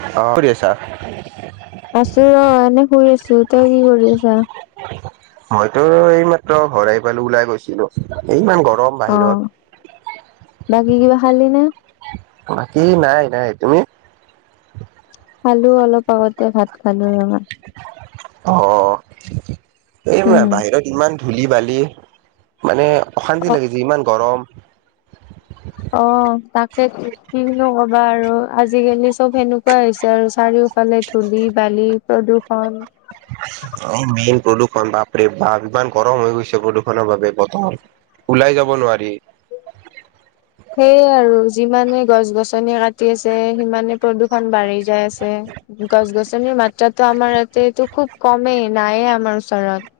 অ! কি কৰি আছা? আছো ৰ এনে শুই আছো । তুমি এতিয়া কি কৰি আছা? মইতো, এইমাত্ৰ ঘৰ আহি পালো ।ওলাই গৈছিলো এই ইমান গৰম অ বাহিৰত! বাকী কিবা খালি নে? বাকী নাই, নাই তুমি? খালো অলপ ঘৰতে ভাত খালো আৰু অঁ! এই উম বাহিৰত ইমান ধূলি- বালি মানে অশান্তি অ লাগিছে ইমান গৰম । অ! তাকে কিনো কবা আৰু আজিকালি চব সেনেকুৱাই হৈছে আৰু চাৰিওফালে ধূলি -বালি প্ৰদূষণ। অ! মেইন প্ৰদূষণ বাপৰে বাপ ইমান গৰম হৈ গৈছে প্ৰদূষণৰ বাবে, বতৰ ওলাই যাব নোৱাৰি । সেয়ে আৰু যিমানে গছ গছনি কাটি আছে, সিমানে প্ৰদূষণ বাঢ়ি যাই আছে গছ- গছনিৰ মাত্ৰাটো আমাৰ ইয়াতেটো খুব কমেই নায়েই আমাৰ ওচৰত ।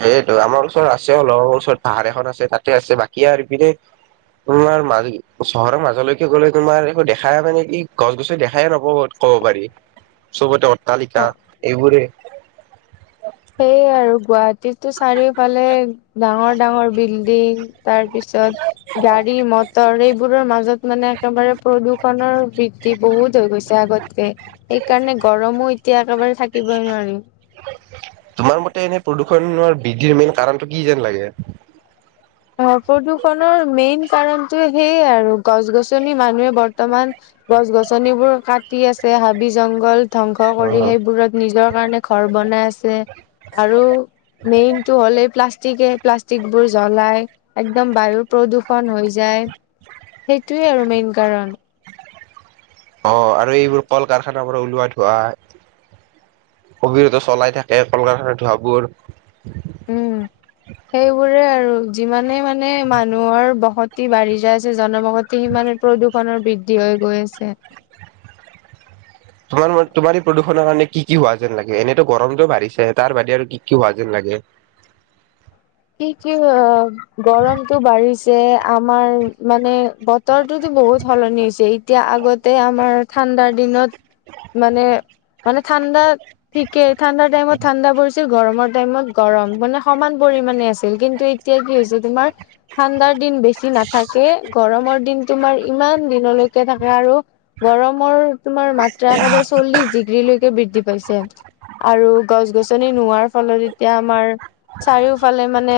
সেইটো আমাৰ ওচৰত আছে অলপ, ওচৰত পাহাৰ এখন আছে তাতে আছে বাকী আৰু ইপিনে তোমাৰ মাজ চহৰৰ মাজলৈকে গলে তোমাৰ একো দেখা নেপায় নেকি, গছ- গছনি দেখাই নেপাব কব পাৰি! তালিকা অ এইবোৰে। [inaudible] টো চাৰিওফালে ডাঙৰ, ডাঙৰ বিল! তিং! তাৰ পিছত গাড়ী, মটৰ এই বোৰৰ মাজত মানে একেবাৰে প্ৰদূষণৰ বৃদ্ধি বহুত হৈ গৈছে আগতকে সেইকাৰণে গৰমো এতিয়া একেবাৰে থাকিবই নোৱাৰিম তোমাৰ মতে এনে প্ৰদূষণ বৃদ্ধিৰ মেইন কাৰণটো কি যেন লাগে। অ প্ৰদূষণৰ মেইন কাৰণটো সেইয়ে আৰু গছ গছনি মানুহে বৰ্তমান গছ গছনিবোৰ কাটি আছে হাবি জংঘল ধ্বংস কৰি সেইবোৰত নিজৰ কাৰণে ঘৰ বনাই আছে আৰু মেইন টো হ'লে প্লাষ্ট টিকে প্লাষ্টিকবোৰ জ্বলাই একদম বায়ুৰ প্ৰদূষণ হৈ যায় সেইটোৱে আৰু মেইন কাৰণ অ আৰু এইবোৰ কল কাৰখানাৰ পৰা ওলোৱা ধোঁৱা কবিৰত চলাই থাকে কল কাৰখানা ধোঁৱাবোৰ উম সেইবোৰে আৰু যিমানে মানে মানুহৰ বসতি বাঢ়ি যাইছে জনবসতি সি মানে প্ৰদুক ষনৰ বৃদ্ধি হৈ গৈ আছে তোমাৰ ম তোমাৰ এ প্ৰদূষণৰ কাৰণে কি কি হোৱা যেন লাগে এনেতো গৰমতো বাঢ়িছে তাৰ বাদে আৰু কি কি হোৱা যেন লাগে কি কি অ গৰমতো বাঢ়িছে আমাৰ মানে বতৰটোতো বহুত সলনি হৈছে এতিয়া আগতে আমাৰ ঠাণ্ডাৰ দিনত মানে মানে ঠাণ্ডা ঠিকে ঠাণ্ডাৰ টাইমত ঠাণ্ডা পৰিছে। গৰমৰ টাইমত গৰম মানে সমান পৰি মানে আছিল কিন্তু এতিয়া কি হৈছে তোমাৰ ঠাণ্ডাৰ দিন বেছি নাথাকে গৰমৰ দিন তোমাৰ ইমান দিনলৈকে থাকে আৰু গৰমৰ তোমাৰ মাত্ৰা একেবাৰে চল্লিশ ডিগ্ৰী লৈ বৃদ্ধি পাইছে আৰু গছ গছনি নোহোৱাৰ ফলত এতিয়া আমাৰ চাৰিও ফালে মানে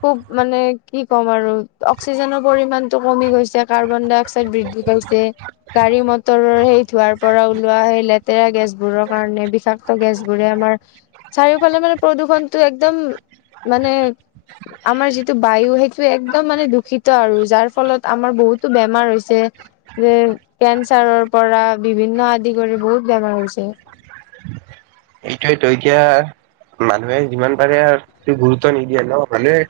খুব মানে কি ক'ম আৰু অক্সিজেনৰ পৰিমানতটো কমি গৈছে কাৰ্বন ডাই অক্সাইড বৃদ্ধি পাইছে গাড়ী মটৰৰ সেই ধুৱাৰ পৰা ওলোৱা সেই লেতেৰা গেছবোৰৰ কাৰণে বিষাক্ত গেছবোৰে আমাৰ চাৰিওফালে মানে প্ৰদূষণটো একদম মানে আমাৰ যিটো বায়ু সেইটো একদম মানে দূষিত আৰু যাৰ ফলত আমাৰ বহুতো বেমাৰ হৈছে যে কেঞ্চাৰৰ পৰা বিভিন্ন আদি কৰি বহুত বেমাৰ হৈছে এইটোতো এতিয়া মানুহে যিমান পাৰে গুৰুত্ব নিদিয়ে ন মানুহে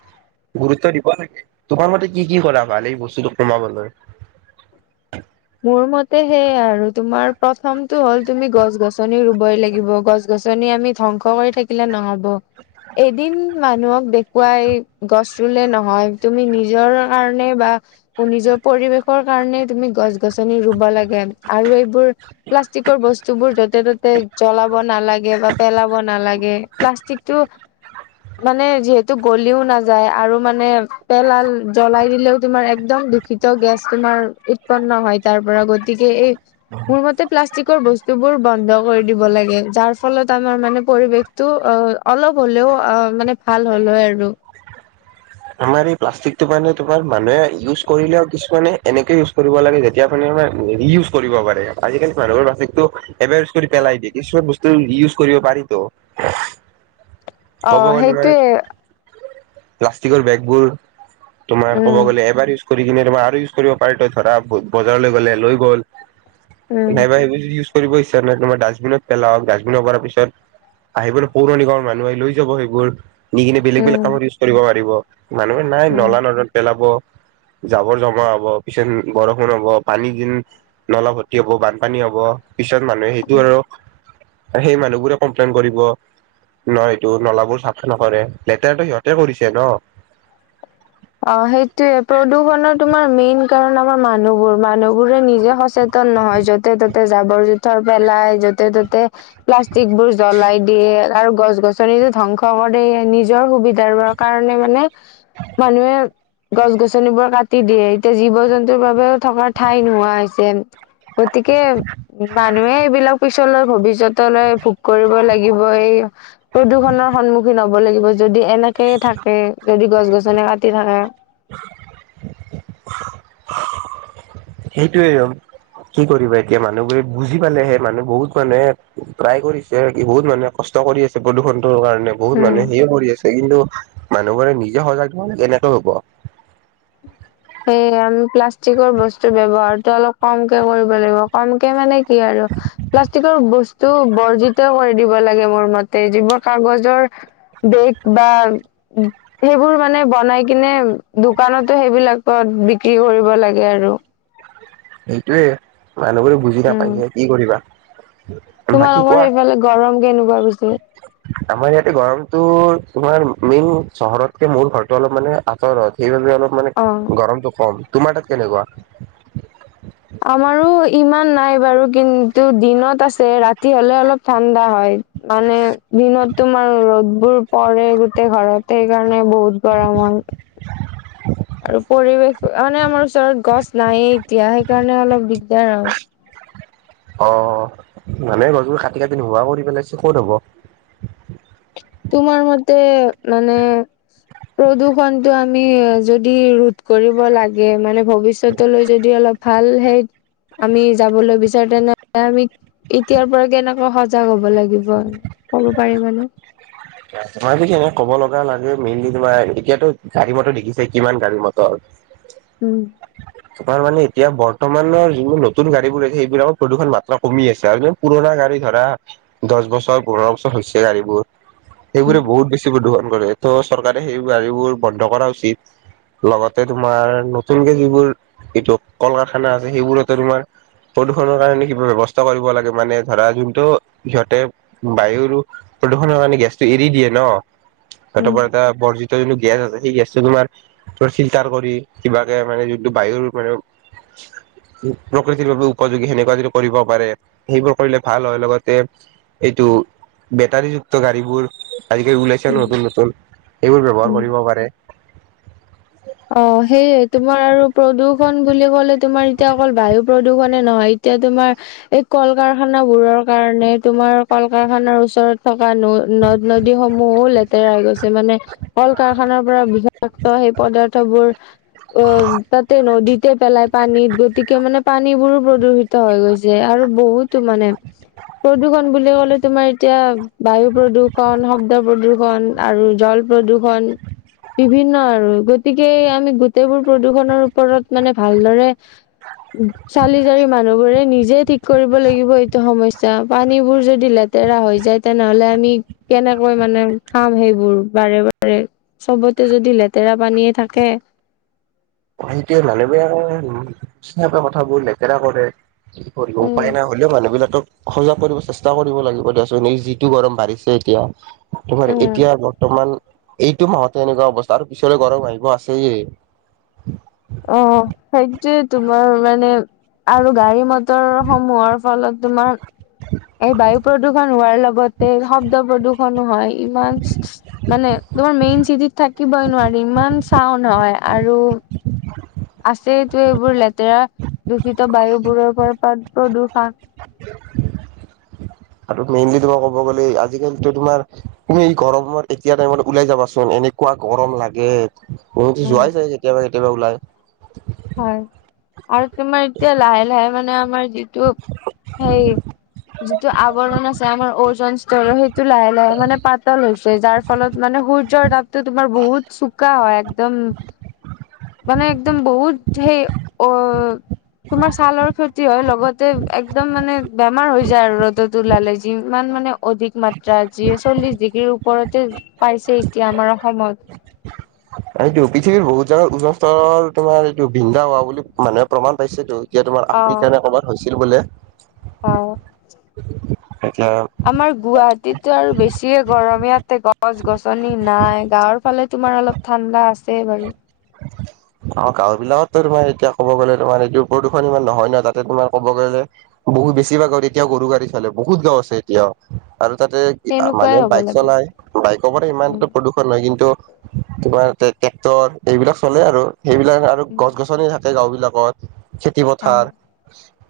গুৰুত্ব দিব লাগে তোমাৰ মতে কি কি কৰা ভাল এই বস্তুটো কমাবলৈ মোৰ মতে সেইয়াই আৰু তোমাৰ প্ৰথমতটো হ'ল তুমি গছ গছনি ৰুবই লাগিব গছ গছনি আমি ধ্বংস কৰি থাকিলে নহব এদিন মানুহক দেখুৱাই গছ ৰুলে নহয় তুমি নিজৰ কাৰণে বা নিজৰ পৰিৱেশৰ কাৰনে তুমি গছ গছনি ৰুব লাগে আৰু এইবোৰ প্লাষ্টিকৰ বস্তু বোৰ য'তে ত'তে জ্বলাব নালাগে বা পেলাব নালাগে প্লাষ্টিকতটো মানে যিহেতু গলিও নাযায় আৰু মানে পেলাল জ্বলাই দিলেও তোমাৰ একদম দূষিত গেছ তোমাৰ উৎপন্ন হয় তাৰ পৰা গতিকে এই মোৰ মতে প্লাষ্টিকৰ বস্তুবোৰ বন্ধ কৰি দিব লাগে যাৰ ফলত আমাৰ মানে পৰিৱেশটো অলপ হ'লেও আহ মানে ভাল হল হয় আৰু তোমাৰ এই প্লাষ্টিকটো মানে তোমাৰ মানুহে ইউজ কৰিলেও কিছুমানে এনেকে ইউজ কৰিব লাগে যেতিয়া ৰিইউজ কৰিব পাৰে আজিকালি মানুহৰ প্লাষ্টিকটো এবাৰ ইউজ কৰি পেলাই দিয়ে কিছুমান বস্তু ৰিইউজ কৰিব পাৰিতো। ক'ব আহ গ'লে তোমাৰ সেইটোৱে প্লাষ্টিকৰ বেগ বোৰ তোমাৰ ক'ব উম গ'লে এবাৰ কৰি কিনে তোমাৰ আৰু ইউজ কৰিব পাৰি ত ধৰা বজাৰলৈ গলে লৈ গ'ল উম নাইবা সব য কৰিব ইচ্ছা নাই তোমাৰ ডাষ্টবিনত পেলাওক ডাষ্টবিন পৰা পিছত আহিবলৈ পৌৰ নিগমৰ মানুহ আহি লৈ যাব সেইবোৰ নি কিনে বেলেগ বেলেগ উম কামত ইউজ কৰিব পাৰিব মানুহে নাই উম নলা নদত পেলাব। জাবৰ জমা হব পিছত বৰষুণ হব পানী দিন নলা ভৰ্তি হ'ব বানপানী হ'ব পিছত মানুহে সেইটো উম আৰু সেই মানুহ বোৰে কমপ্লেইন কৰিব ন এইটো নলাবোৰ চাফা নকৰে লেতেৰাটো সিহঁতে কৰিছে ন। অ সেইটয়ে প্ৰদূষণৰ তোমাৰ মেইন কাৰণ আমাৰ মানুহবোৰ মানুহবোৰে নিজে সচেতন নহয় য'তে ত'তে জাবৰ জোথৰ পেলাই য'তে ত'তে প্লাষ্টিকবোৰ জ্বলাই দিয়ে আৰু গছ গছনি ধ্বংস কৰে নিজৰ সুবিধাৰ কাৰণে মানে মানুহে গছ-গছনিবোৰ কাটি দিয়ে। এতিয়া জীৱ-জন্তুৰ বাবেও থকাৰ ঠাই নোহোৱা হৈছে। গতিকে মানুহে এইবিলাক পিছলৈ ভৱিষ্যতলৈ ভোগ কৰিব লাগিব। এই প্ৰদূষণৰ সন্মুখীন হব লাগিব, যদি এনেকে থাকে, যদি গছ-গছনী যেনে কাটি থাকে সেইটোয়ে কি কৰিব। এতিয়া মানুহবো বুজি পালেহে মানুহ বহুত মানুহে ট্ৰাই কৰিছে, বহুত মানুহে কষ্ট কৰি আছে। প্ৰদূষণ কাৰণে, বহুত উম মানুহ সিয়ে কৰি আছে কিন্তু মানুহবোৰে নিজে সজাগ হোৱা নাই, কেনেকৈ হ'ব। সেয়ে আমি প্লাষ্টিকৰ বস্তু ব্যৱহাৰতটো অলপ কমকে কৰিব লাগিব। কমকে মানে কি আৰু প্লাষ্টিকৰ বস্তু বৰ্জিত কৰি দিব লাগে, মোৰ মতে যিবোৰ কাগজৰ বেগ বা সেইবোৰ মানে বনাই কিনে দোকানতো, সেইবিলাক বিক্ৰী কৰিব লাগে আৰু সেইটোৱে মানুহবোৰে বুজি উম নাপাইছে কি কৰিবা। হয় [inaudible] তোমালোকৰ সেইফালে গৰম কেনেকুৱা? [inaudible] আমাৰ ইয়াতে গৰমতটো তোমাৰ মেইন, চহৰতকে মোৰ ঘৰটো অলপ মানে আঁতৰ। সেইবাবে ত মানে অ গৰমটো কম। তোমাৰ তাত কেনেকুৱা? আমাৰো ইমান নাই বাৰু কিন্তু দিনত আছে, ৰাতি হ'লে অলপ ঠাণ্ডা হয়। মানে দিনত তোমাৰ ৰ'দ বোৰ পৰে গোটেই ঘৰতে, সেইকাৰণে মানে বহুত গৰম হয় আৰু পৰিৱেশ মানে আমাৰ ওচৰত গছ নায়েই, এতিয়া সেইকাৰণে অলপ দিগদাৰ আৰু। অ' মানুহে গছবোৰ কাটি-কাটি নোহোৱা কৰি পেলাইছে ক'ত হব। তোমাৰ মতে মানে প্ৰদূৰ্ষনটো আমি যদি ৰোধ কৰিব লাগে, মানে ভৱিষ্যতলৈ যদি অলপ ভাল হে আমি যাবলৈ বিচাৰো। তেনেহলে আমি এতিয়াৰ পৰা কেনেকৈ সজাগ হব লাগিব ক'ব পাৰিবানে? তোমাৰ পি এনে ক'ব লগা লাগে মেইনলি, তোমাৰ এতিয়াতো গাড়ী মটৰ দেখিছে কিমান গাড়ী মটৰ উম, তাৰ মানে এতিয়া বৰ্তমানৰ যিবোৰ নতুন গাড়ীবোৰ আছে। সেইবিলাকত প্ৰদূষণ মাত্ৰা কমি আছে আৰু পুৰণা গাড়ী ধৰা দহ বছৰ পোন্ধৰ বছৰ হৈছে, গাড়ীবোৰ সেইবোৰে উম বহু বেছি প্ৰদূষণ হয়। ত' চৰকাৰে সেই গাড়ীবোৰ বন্ধ কৰা উচিত, লগতে তোমাৰ নতুনকে যিবোৰ এইটো কল-কাৰখানা আছে। সেইবোৰ তোমাৰ প্ৰদূষণৰ কাৰণে কিবা ব্যৱস্থা কৰিব লাগে। মানে ধৰা যোনটো সিহঁতে বায়ুৰ প্ৰদূষণৰ, কাৰণে গেছ এৰি দিয়ে ন সেইটো উম, কাৰণে বৰ্জিত যোনটো গেছ আছে সেই গেছটো তোমাৰ ফিল্টাৰ কৰি কিবাকে মানে যোনটো বায়ুৰ মানে প্ৰকৃতিৰ বাবে উপযোগী সেনেকুৱা যদি কৰিব পাৰে সেইবোৰ কৰিলে ভাল হয়। লগতে এইটো বেটাৰীযুক্ত গাড়ীবোৰ আজিকালি ওলাইছে উম, নতুন-নতুন সেইবোৰ ব্যৱহাৰ উম। কৰিব পাৰে। অ, সেয়ে তোমাৰ আৰু প্ৰদূষণ বুলি কলে, তোমাৰ এতিয়া অকল বায়ু প্ৰদূষণে নহয়। এতিয়া তোমাৰ এই কল কাৰখানাবোৰৰ কাৰণে তোমাৰ কল কাৰখানাৰ ওচৰত থকা ন-নদ নদীসমূহো লেতেৰা‌ হৈ গৈছে। মানে কল কাৰখানাৰ পৰা বিষাক্ত সেই পদাৰ্থ বোৰ, অ তাতে নদীতে পেলাই পানীত গতিকে মানে পানীবোৰো প্ৰদূষিত হৈ গৈছে আৰু বহুতো, মানে প্ৰদূষণ বুলি ক'লে তোমাৰ এতিয়া বায়ু প্ৰদূষণ, শব্দ প্ৰদূষণ আৰু জল প্ৰদূষণ বিভিন্ন আৰু গতিকে আমি গোটেইবোৰ প্ৰদূষণৰ ওপৰত, মানে ভালদৰে চালি-জাৰি মানুহবোৰে নিজে ঠিক কৰিব লাগিব এইটো সমস্যা। পানীবোৰ যদি লেতেৰা হৈ যায়, তেনেহলে আমি কেনেকৈ মানে খাম? সেইবোৰ বাৰে-বাৰে চবতে যদি লেতেৰা পানীয়ে থাকে। সেইটোৱে, মানুহবোৰে আৰু বুজি নাপায় কথাবোৰ লেতেৰা কৰে। কি কৰিব উম উপায় নাই হ'লেও মানুহবিলাক সজাগ কৰিব চেষ্টা কৰিব লাগিব দিয়াচোন এ যিটো গৰম বাঢ়িছে এতিয়া। উম এতিয়া বৰ্তমান এইটো মাহতে এনেকুৱা অৱস্থা আৰু পিছলৈ গৰম আহিব আছেই। অ অ সেইটোৱে তোমাৰ মানে আৰু গাড়ী মটৰ সমূহৰ ফলত তোমাৰ এই বায়ু প্ৰদূষণ হোৱাৰ লগত এই শব্দ প্ৰদূষনো হয় ইমান মানে তোমাৰ মেইন চিটিত থাকিবই নোৱাৰি ইমান চাউণ্ড হয় আৰু [inaudible] আছেতো এইবোৰ লেতেৰা দূষিত বায়ুবোৰৰ পৰা প্ৰদ-প্ৰদূষণ আৰু মেইনলি তোমাৰ কব গ'লে আজিকালিতো তোমাৰ তুমি এই গৰমত এতিয়া টাইমত ওলাই যাবাচোন এনেকুৱা গৰম লাগে মোৰতো উম যোৱাই চাই কেতিয়াবা কেতিয়াবা ওলায় হয়। আৰু তোমাৰ এতিয়া লাহে লাহে মানে আমাৰ এইটো হেৰি যিটো আৱৰণ আছে আমাৰ ওজন স্তৰৰ সেই টো লাহে লাহে মানে পাতল হৈছে। যাৰ ফলত মানে সূৰ্যৰ তাপটো তোমাৰ বহুত চোকা হয় একদম মানে একদম বহুত সেই অ তোমাৰ ছালৰ ক্ষতি হয় লগতে একদম মানে বেমাৰ হৈ যায় আৰু ৰ'দত ওলালে। যিমান মানে অধিক মাত্ৰা যিয়ে চল্লিশ ডিগ্ৰীৰ ওপৰতে পাইছে এতিয়া আমাৰ অসমত। এইটো পৃথিৱীৰ বহুত জাগাত উজন স্তৰৰ তোমাৰ এইটো বিন্ধা হোৱা বুলি মানুহে প্ৰমাণ পাইছেটো। এতিয়া তোমাৰ অ আফ্ৰিকা নে ক'বাত হৈছিল বোলে। অ এতিয়া আমাৰ গুৱাহাটীততো আৰু বেছিয়ে গৰমে গছ গছনি নাই গাঁৱৰ ফালে তোমাৰ অলপ ঠাণ্ডা আছে বাৰু। অ গাঁও বিলাকততো তোমাৰ এতিয়া ক'ব গ'লে তোমাৰ এইটো প্ৰদূষণ ইমান নহয় নহ তাতে তোমাৰ ক'ব গ'লে বহুত বেছিভাগৰ এতিয়া গৰু গাড়ী চলে। বহুত গাও আছে এতিয়াও আৰু তাতে তেনেকুৱাই মানুহে হ'ব বাইক লাগে চলাই বাইকৰ পৰা উম ইমানটো প্ৰদূষণ নহয় কিন্তু তোমাৰ ট্ৰেক্টৰ এইবিলাক চলে আৰু। সেইবিলাক আৰু উম গছ গছনি থাকে। সেই গাঁওবিলাকত খেতি অ পথাৰ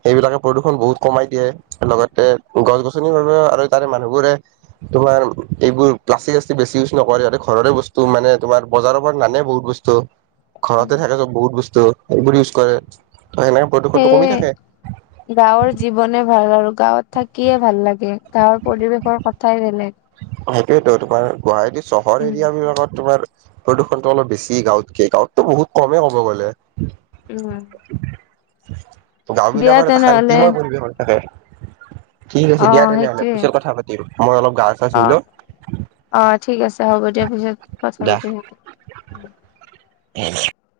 সেইবিলাকে প্ৰদূষণ বহুত কমাই দিয়ে লগতে গছ গছনিৰ আৰু তাৰে মানুহবোৰে তোমাৰ এইবোৰ প্লাষ্টিক চাষ্টিক বেছি ইউজ নকৰে আৰু ঘৰৰে বস্তু মানে তোমাৰ বজাৰৰ পৰা নানে বেছি বস্তু বহুত বস্তু ঘৰতে উম থাকেটো বহুত বস্তু সেইবোৰ ইউজ কৰে ত সেনেকে প্ৰদূষণটো কমি সেয়ে থাকে গাঁৱৰ জীৱনে ভাল আৰু গাঁৱত থাকিয়ে ভাল লাগে। গাঁৱৰ পৰিৱেশৰ কথাই বেলেগ। অ সেইটোৱেটো তোমাৰ বঢ়াই দি চহৰ উম, এৰিয়া বিলাকত তোমাৰ প্ৰদূষণটো অলপ বেছি গাঁৱতকে। গাঁৱততো বহুত কমেই ক'ব গ'লে। উম। [inaudible] গাও দিয়া বিলাকৰ এটা তেনেহ'লে শান্তিময় পৰিৱেশত থাকে। ঠিক আছে দিয়া অ', তেনেহ'লে সেইটোৱে পিছত কথা পাতিম। মই অলপ গা চা ধুই অ।' লওঁ অ' ঠিক আছে হ'ব দিয়া পিছত কথা দিয়া পাতিম। [unintelligible]